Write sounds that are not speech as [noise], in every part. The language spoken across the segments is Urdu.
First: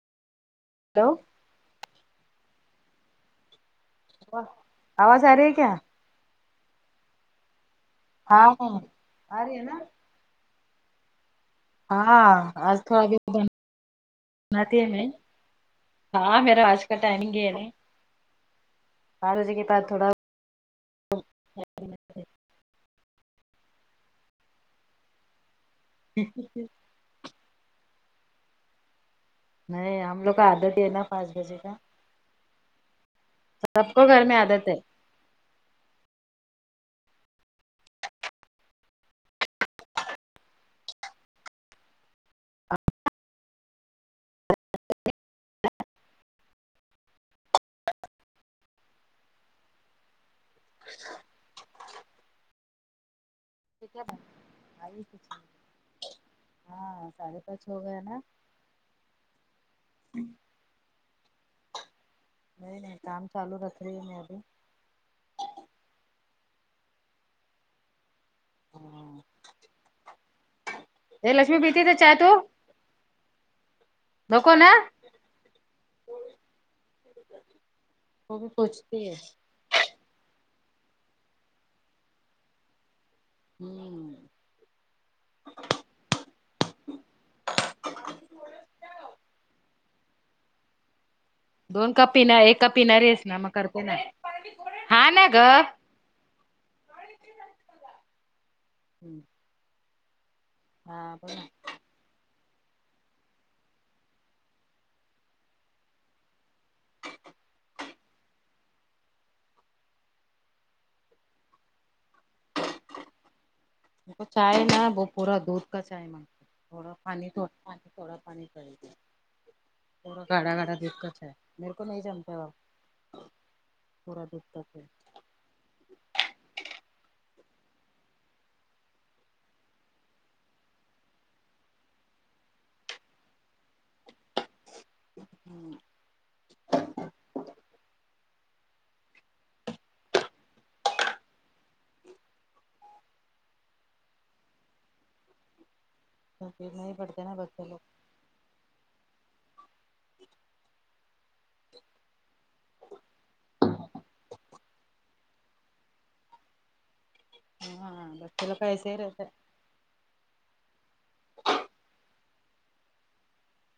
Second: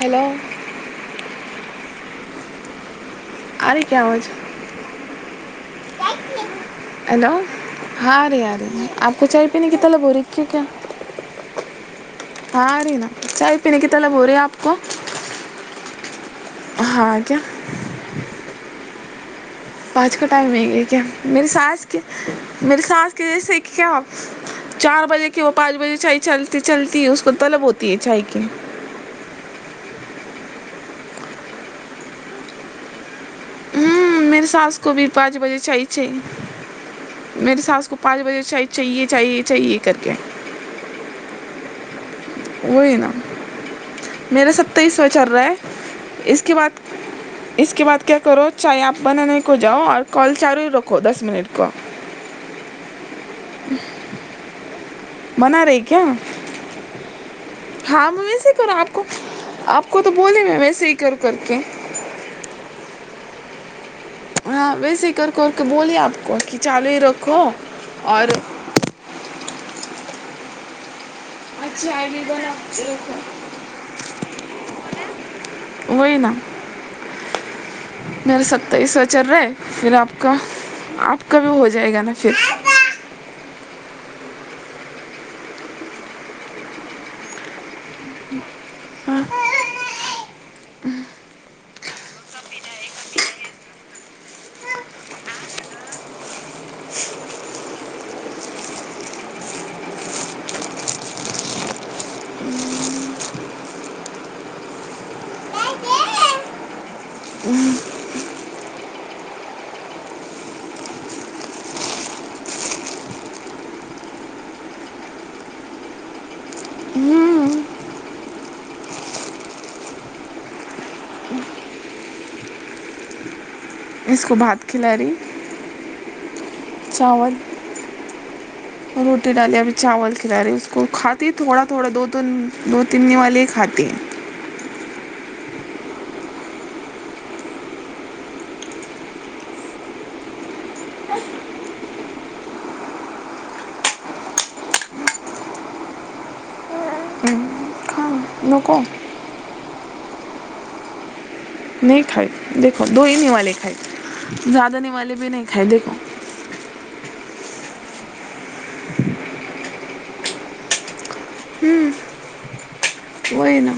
ہیلو ہیلو اری کیا آواز آواز آ رہی ہے کیا ہیلو ہاں اری اری آپ کو آ چائے رہی ہے پینے کی نا طلب ہو رہی ہے کیا ہاں آج آ رہی تھڑا نا بھی وہ چائے پینے کی طلب ہو رہی آپ کو آتی ہے نہیں ہاں میرا آج کل ہاں ٹمنگ کیا یہ ہے آٹھ بجے کے بعد تھوڑا پانچ کا ٹائم نہیں ہے کیا میرے ساس کے میرے ساس کی جیسے ہے کیا آپ چار بجے کے وہ پانچ بجے چائے چلتی چلتی ہے اس کو طلب ہوتی ہے چائے کی نہیں ہم لوگ کا عادت ہے نا پانچ بجے کا سب کو ہوں گھر میں میری عادت ہے ساس کو بھی پانچ بجے چائے چاہیے میری ساس کو پانچ بجے چائ چاہیے چاہیے چاہیے کر کے اچا وہی نہ میرا ستائیس واں چل رہا ہے اس کے بعد اس کے بعد کیا کرو چائے آپ بنانے کو جاؤ اور کال چارو ہی رکھو دس منٹ کا بنا رہی کیا [unintelligible] پانچ ہو گیا ہاں نا میں ویسے ہی کروں آپ کو آپ کو تو بولے میں ویسے ہی کروں کر کے نہیں نہیں کام چالو رکھ رہ ہے میں ابھی ہاں ویسے ہی کرکو کے بولیے آپ کو کہ چالو ہی رکھو اور ہاں یہ لکشمی پیتی نہ چائے بھی تو بنا رکھو نکو نا وہی نا وہ میرا بھی ستوائیس واں پوچھتی چل رہا ہے پھر آپ کا آپ کا بھی ہو جائے گا نا پھر ھمم ہاں دوکپ پینا ہے ایک کپ پینا ہے [unintelligible] ہمم ہاں م چائے نا وہ پورا دودھ کاچائ [unintelligible] تھوڑا گاڑا گاڑا دودھ کا چاے میرے کو نہیں جمتا ہے وہ اس کو بھات کھلا رہی چاول اور روٹی ڈالی ابھی چاول کھلا رہی اس کو کھاتی تھوڑا تھوڑا دو تین دو تین دن نیوالے ہی کھاتی ہے ھمم ابھی نہیں پڑھتے نا بچے لوگ نکو نہیں کھائی دیکھو دو ہی نیوالے کھائی زیادہ نیوالے بھی نہیں کھائی دیکھو ہا ہاں بچچو پیسے رہتا ہمم وہی نا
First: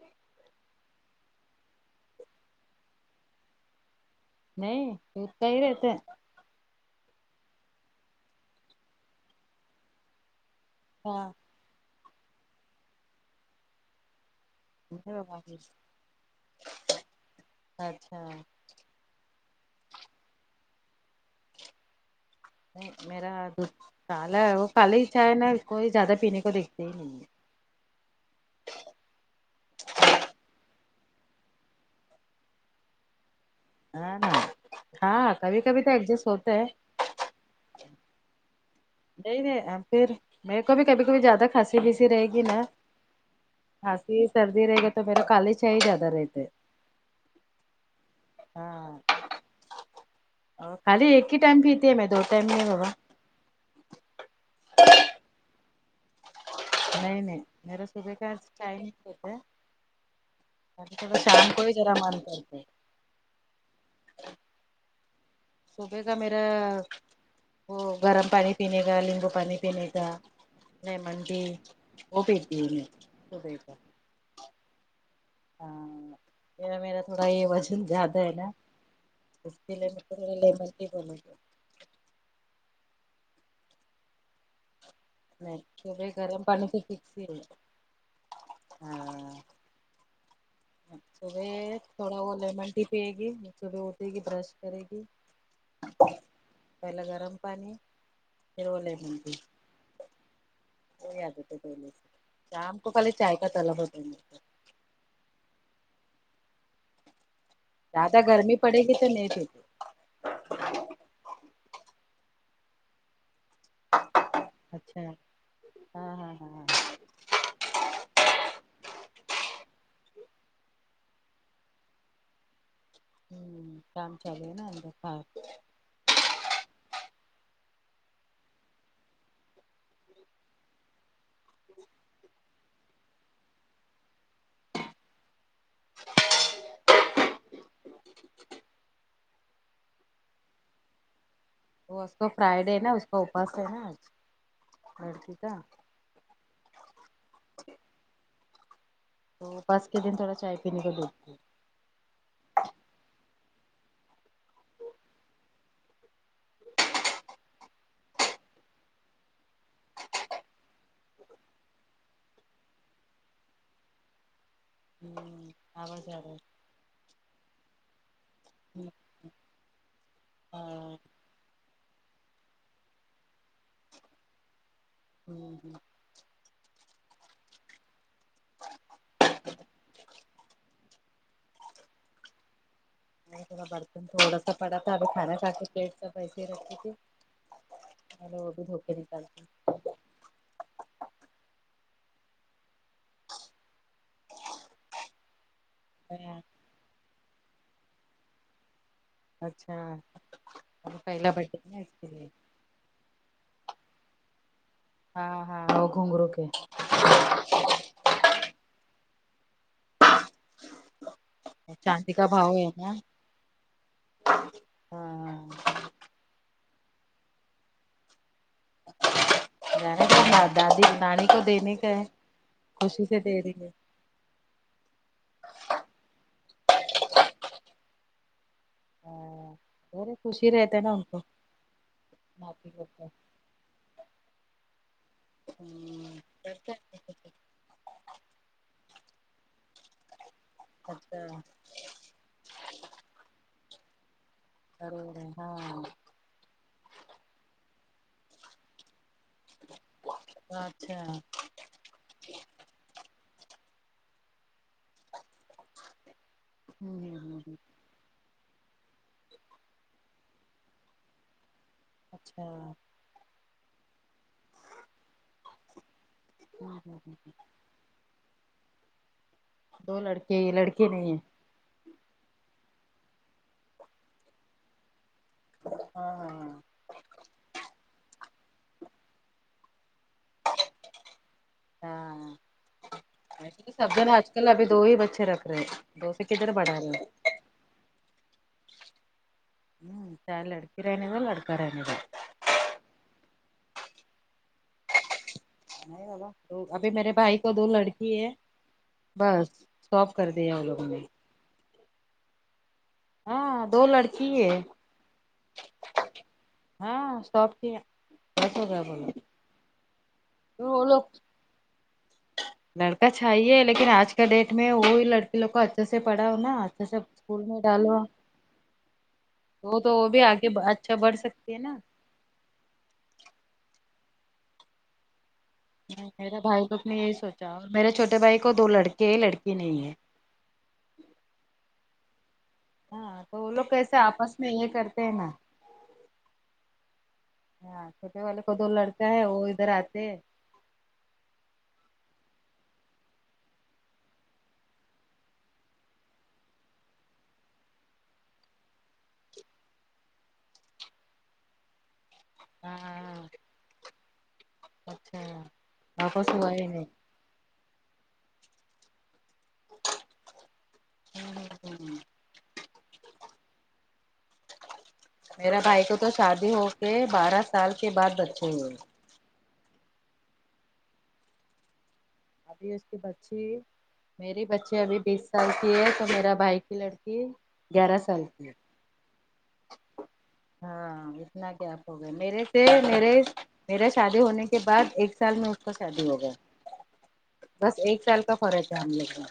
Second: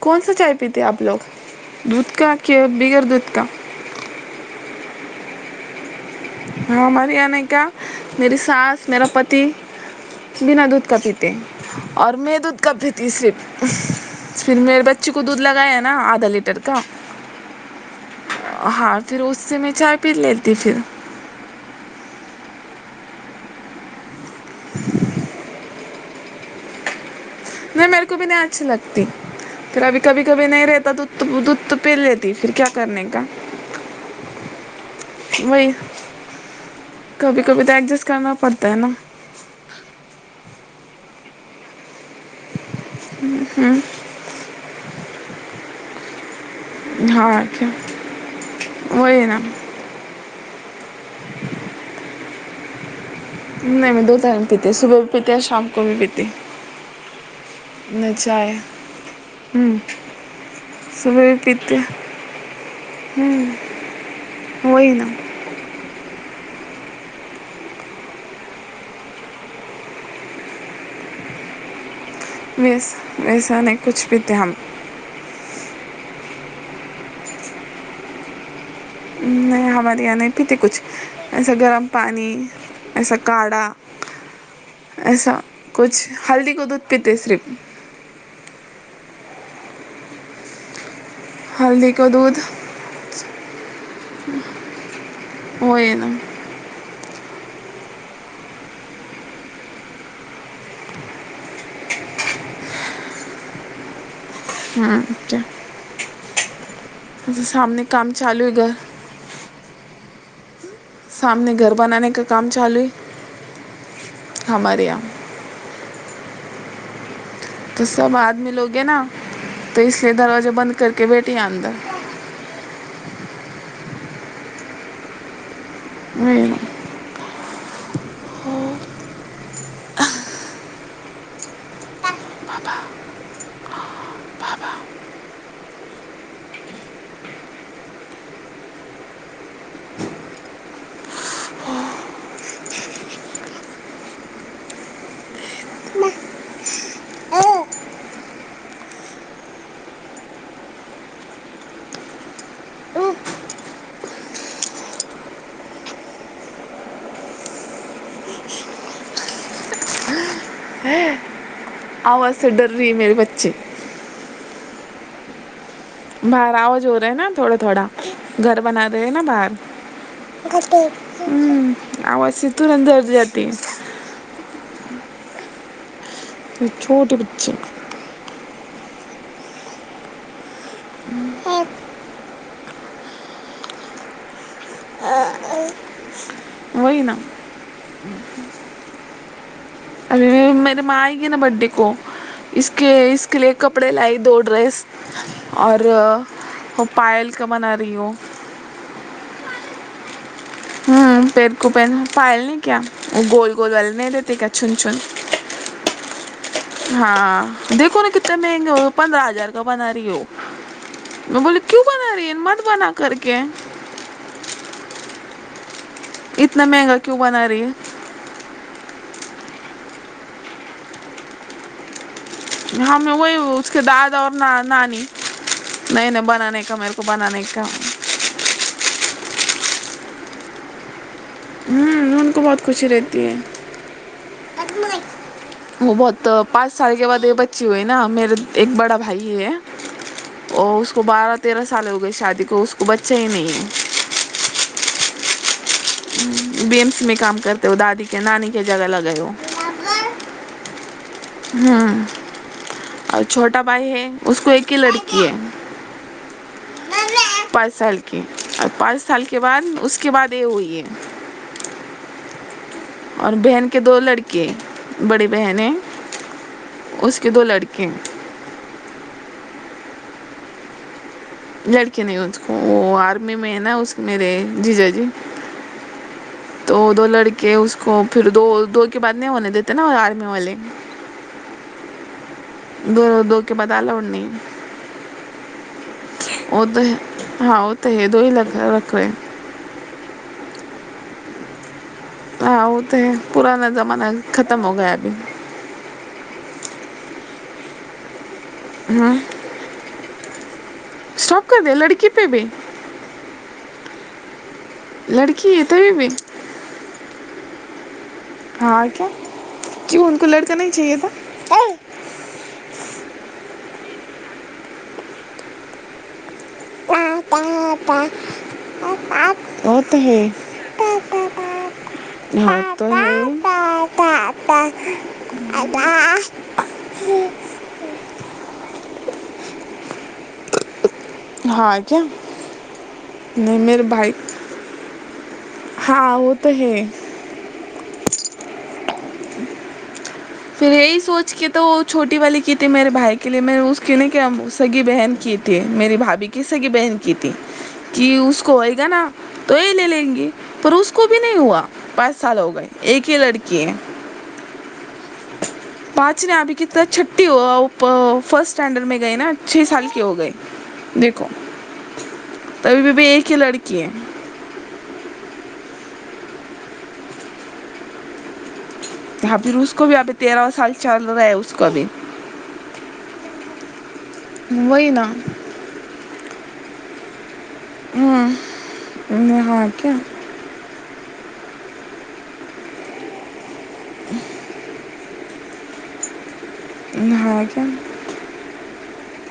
کون سا چائے پیتے آپ لوگ دودھ کا کہ بگر دودھ کا نہیں دودھ کا ہی رہتے ہیں ہاں ہمار آنے کیا میری ساس میرا پتی بنا دودھ کا ہاں پیتے اور میں دودھ کا پیتی صرف پھر میرے بچی کو دودھ لگایا نا آدھا لیٹر کا اچھا ہاں پھر اس سے میں چائے پی لیتی ہ پھر نہیں میرا دودھ کالا ہے وہ کالے ہی چائے نا اس کو زیادہ پینے کو دیکھتے ہی نہیں ہے نہیں میرے کو بھی نہیں اچھی لگتی پھر ابھی کبھی کبھی نہیں رہتا دودھ تو دودھ تو پی لیتی پھر کیا کرنے کا ہاں ن ہاں کبھی وہی کبھی تو ایڈجسٹ ہوتا ہے کبھی کبھی تو ایڈجسٹ کرنا پڑتا ہے نا نہیں نہیں رہے پھر میرے کو بھی کبھی کبھی زیادہ کھاسی بیسی رہے گی نا ہ ہمم کھانسی سردی رہ گی تو میرا کالی چائ ہی زیادہ رہتے ہے ہاں اور کیا وہی نا ہاں خالی ایک ہی ٹائم پیتی ہے میں دو ٹائم نہیں بابا نہیں میں دو ٹائم پیتے صبح بھی پیتے اور شام کو بھی پیتے نہیں نہیں میرا صبح کاج ٹائم ہوتا ہے ہوں کبھی کبھی صبح شام کو بھی پیتے جرا من کرتے ہوں وہی نا صبح کا میرا وہ گرم پانی پینے کا لیمبو پانی پینے کا لیمن بھی وہ پیتی ہو میں ویس صبح ویسا کا نہیں کچھ بھی [unintelligible] تھ ہم ہاں یہ میرا تھوڑا یہ وزن زیادہ ہے نا اس نہیں کے لیے میں ہمارے یہاں نہیں تھوڑا پیتے لیمن کچھ ٹی بولوں گی ایساکہ ہم پانی ایسا کاڑھا ایسا نہیں کچھ صبح ہلدی کو دودھ پیتے صرف ہوں صبح ہلدی کو تھوڑا دودھ لیمن ٹی پیگی چلو کی برش کرے گی وہی نا پہلے گرم پانی پھر وہ لیمن ٹی وہی آجاتے پہلے سے شام کو کبھی چائے کا طلب ہوتا ہے ہاں اچھا ا سامنے کام زیادہ چالو ہے گرمی گھر پڑے گی تو نہیں تھی سامنے گھر بنانے کا کام چالو ہے ہمارے اچھا یہاں ہاں ہاں ہاں ہاں تو سب آدمی لوگ ہیں نا تو اس لیے دروازہ بند کر کے بیٹھے ہیں اندر ہ کام چالو ہے نا اندر ہاں ہوں ابا بابا وہ اس کو فرائیڈے نا اس کو پاس ہے نا آج لڑکی کا تو پس کے ہم تھوڑا چائے پینے کو دیکھتے ہے آواز سے ڈر رہی ہے میری بچی ہوں براوج ہو رہا ہے نا تھوڑا تھوڑا گھر ہے بنا دے نا باہر ہا ہاں آواز سیدھی اندر جاتی ہوں ہوں چھوٹے بچے ہوں نہیں تھوڑا برتن تھوڑا سا پڑا تھا ابھی کھانا کھا کے پیٹ سفیسے ہی رکھی تھی وہی نا وہ بھی دھوکے نکالتی اب میرے ماں گی نا برڈے کو اس کے اس کے لیے کپڑے لائی دو ڈریس اور ہیں پائل کا بنا رہی ہوں اچھا ہوں پہلا پیر برڈے کو نا پیر اس کے لیے پائل نہیں کیا وہ گول گول والے نہیں دیتے کیا چھن چھن ہاں ہاں ا گھگرو کے ہاں دیکھو نا کتنے مہنگے ہو پندرہ ہزار کا بنا رہی ہو میں بولیے کیوں چاندی بنا کا رہی ہے بھاؤ مت بنا نا کر کے ہاں اتنا مہنگا کیوں بنا رہی ہے دادی نانی کو دینے کا ہے خوشی ہم سے وہی دے رہی ہے اس کے داد اور نانی نہیں نہیں بنانے کا میرے کو بنانے کا ہاں میرے خوشی رہتے ہے نا ان کو ہ ان کو بہت ناپی لوگ خوشی کو رہتی ہے وہ ہمم بہت پانچ کرتے سال کے ہیں بعد یہ بچی ہوئی ہے نا میرے ایک بڑا بھائی ہے اور اس کو اچھا بارہ تیرہ سال ہو گئی شادی کو اس کو بچہ ہی نہیں ہے ارے ہاں بی ایم سی میں کام کرتے ہو دادی کے نانی کے جگہ لگئے ہو اچھا ہوں اور چھوٹا بھائی ہے اس کو ایک ہی لڑکی ہے ہوں ہ ہ پانچ سال کی اور پانچ سال کے بعد اس کے بعد یہ ہوئی ہے اچھا اور بہن کے دو لڑکے بڑی بہن ہیں ہوں ہ ہ اس کے دو لڑکی کہم دو لڑکے ہی لڑکے نہیں ہیں لڑکے نہیں اس کو وہ آرمی میں ہے نا اس میرے جی جا جی ہاں ہاں ہاں تو دو لڑکے اس کو پھر دو دو کے بعد نہیں ہونے دیتے نا آرمی والے ہاں دو دو کے بعد سب الاؤڈ دن آج نہیں کل ابھی دو ہی بچے رکھ رہے ہیں دو سے کدھر وہ بڑھا تو ہے رہے ہیں ہاں ہو تو ہے دو ہی لکھ [unintelligible] رکھوے ہوں چاہے لڑکی رہنے دو یا لڑکا رہنے دو ہاں وہ تو ہے پرانا زمانہ ختم ہو گیا ابھی نہیں با ابھی میرے بھائی کو دو لڑکی ہے ہوں بس اسٹاپ کر د یا ہیں وہ لوگوں نے اسٹاپ کر دیں لڑکی پہ بھی ہاں دو لڑکی ہے لڑکی ہے تو بھی ہاں سب ہاں کیا کیوں ان کو لڑکا نہیں تو وہ چاہیے تھا لوگ لڑکا چھاہیے لیکن آج کے ڈیٹ میں وہی لڑکی لوگ کو اچھے سے پڑھا ہوناا جسے اسکول میں ڈالو وہ تو وہ بھی آگے اچھا بڑھ سکتی ہے نا [inaudible] میرا بھائی لوگ نے یہی [inaudible] سوچا اور میرے چوٹے بھائی کو دو لڑک ہی لڑکی نہیں ہے ہاں کیا ہاں تو وہ نہیں لوگ میرے کیسے بھائی آپس میں یہ کرتے ہیں نا ہاں وہ تو ہے ہاں چھوٹے والے کو دو لڑکا ہے وہ ادھر آتے ہیں پھر یہی سوچ کے تھا وہ چھوٹی والی کی تھی میرے بھائی کے لیے میں اس کیوں سگی بہن کی تھی تھی میری بھابھی کی سگی بہن کی تھی کہ اس کو آئے گا نا تو یہ لے لیں گے پر اس کو بھی نہیں ہوا پاس سال ہو گئے ایک ہی ہاں لڑکی ہے اچھا واپس پانچنے ہوا ابھی کی ہی طرح نہیں چھٹی ہو فرسٹ اسٹینڈرڈ میں گئی نا چھ سال کی ہو گئی دیکھو ہمم تبھی بیبھی ایک ہی لڑکی ہے میرے بھائی کو تو شادی ہو کے بارہ سال کے بعد بچے ہوئے پھر اس کو بھی ابھی تیرہ سال چل رہا ہے اس کو بھی ابھی اس کی بچی میری بچی وہی ابھی نا بیس چلتی ہے تو میرا بھائی کی لڑکی گیارہ سال کی ہے ہوں ہاں کیا ہاں اتنا کیاپ ہو گئے میرے سے میرے میرا شادی ہونے کے بعد ایک سال میں اس کا شادی ہوگیا ہاں کیا بس ایک سال ت فرق ہے لگ [unintelligible]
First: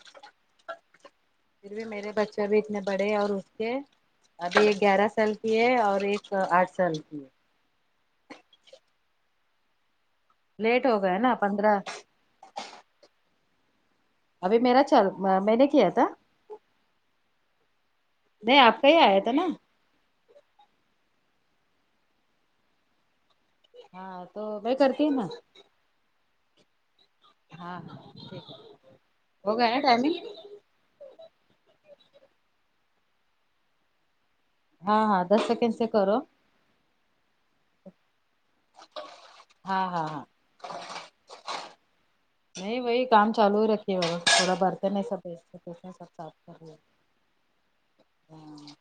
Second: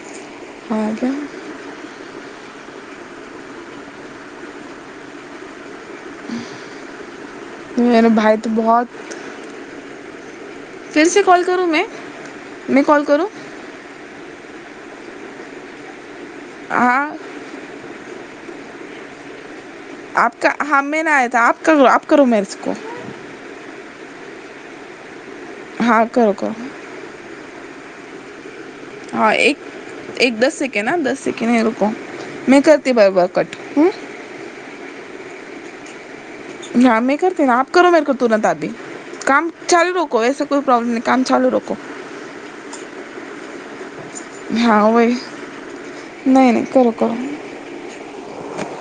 اور کیا پھر بھی میرے بچے بھی اتنے بڑے اور اس کے ابھی گیارہ سال کی ہے اور ایک آٹھ سال کی ہے میرے بھائی تو بہت لیٹ ہو پھر گیا سے نا کال کروں پندرہ میں میں کال کروں ابھی میرا چر میں نے کیا تھا ہاں نہیں آپ کا ہی آیا تھا نا آپ کا ہاں میرا آیا تھا آپ کا آپ کروں میرے کو ہاں تو میں کرتی ہوں نا ہاں کرو کرو ہاں ٹھیک ہے ہاں ایک ہو گیا نا ٹائمنگ ایک دس سیکنڈ ہا دس سیکنڈ ہے رکو میں کرتی برابر کٹ ہوں ہاں ہاں دس سیکنڈ سے کرو ہاں میں کرتی نا آپ کرو میرےکو ترنت ابھی کام ہاں چالو ہاں راکھو ہاں ایسے کوئی پرابلم نہیں کام چالو راکھو نہیں بهائی کام چالو ہی رکھیے ہے تھوڑا ہاں برتن ہے وہی سب پوچھتے پوچھتے سب صاف نہیں نہیں کررہی کرو کرو ہو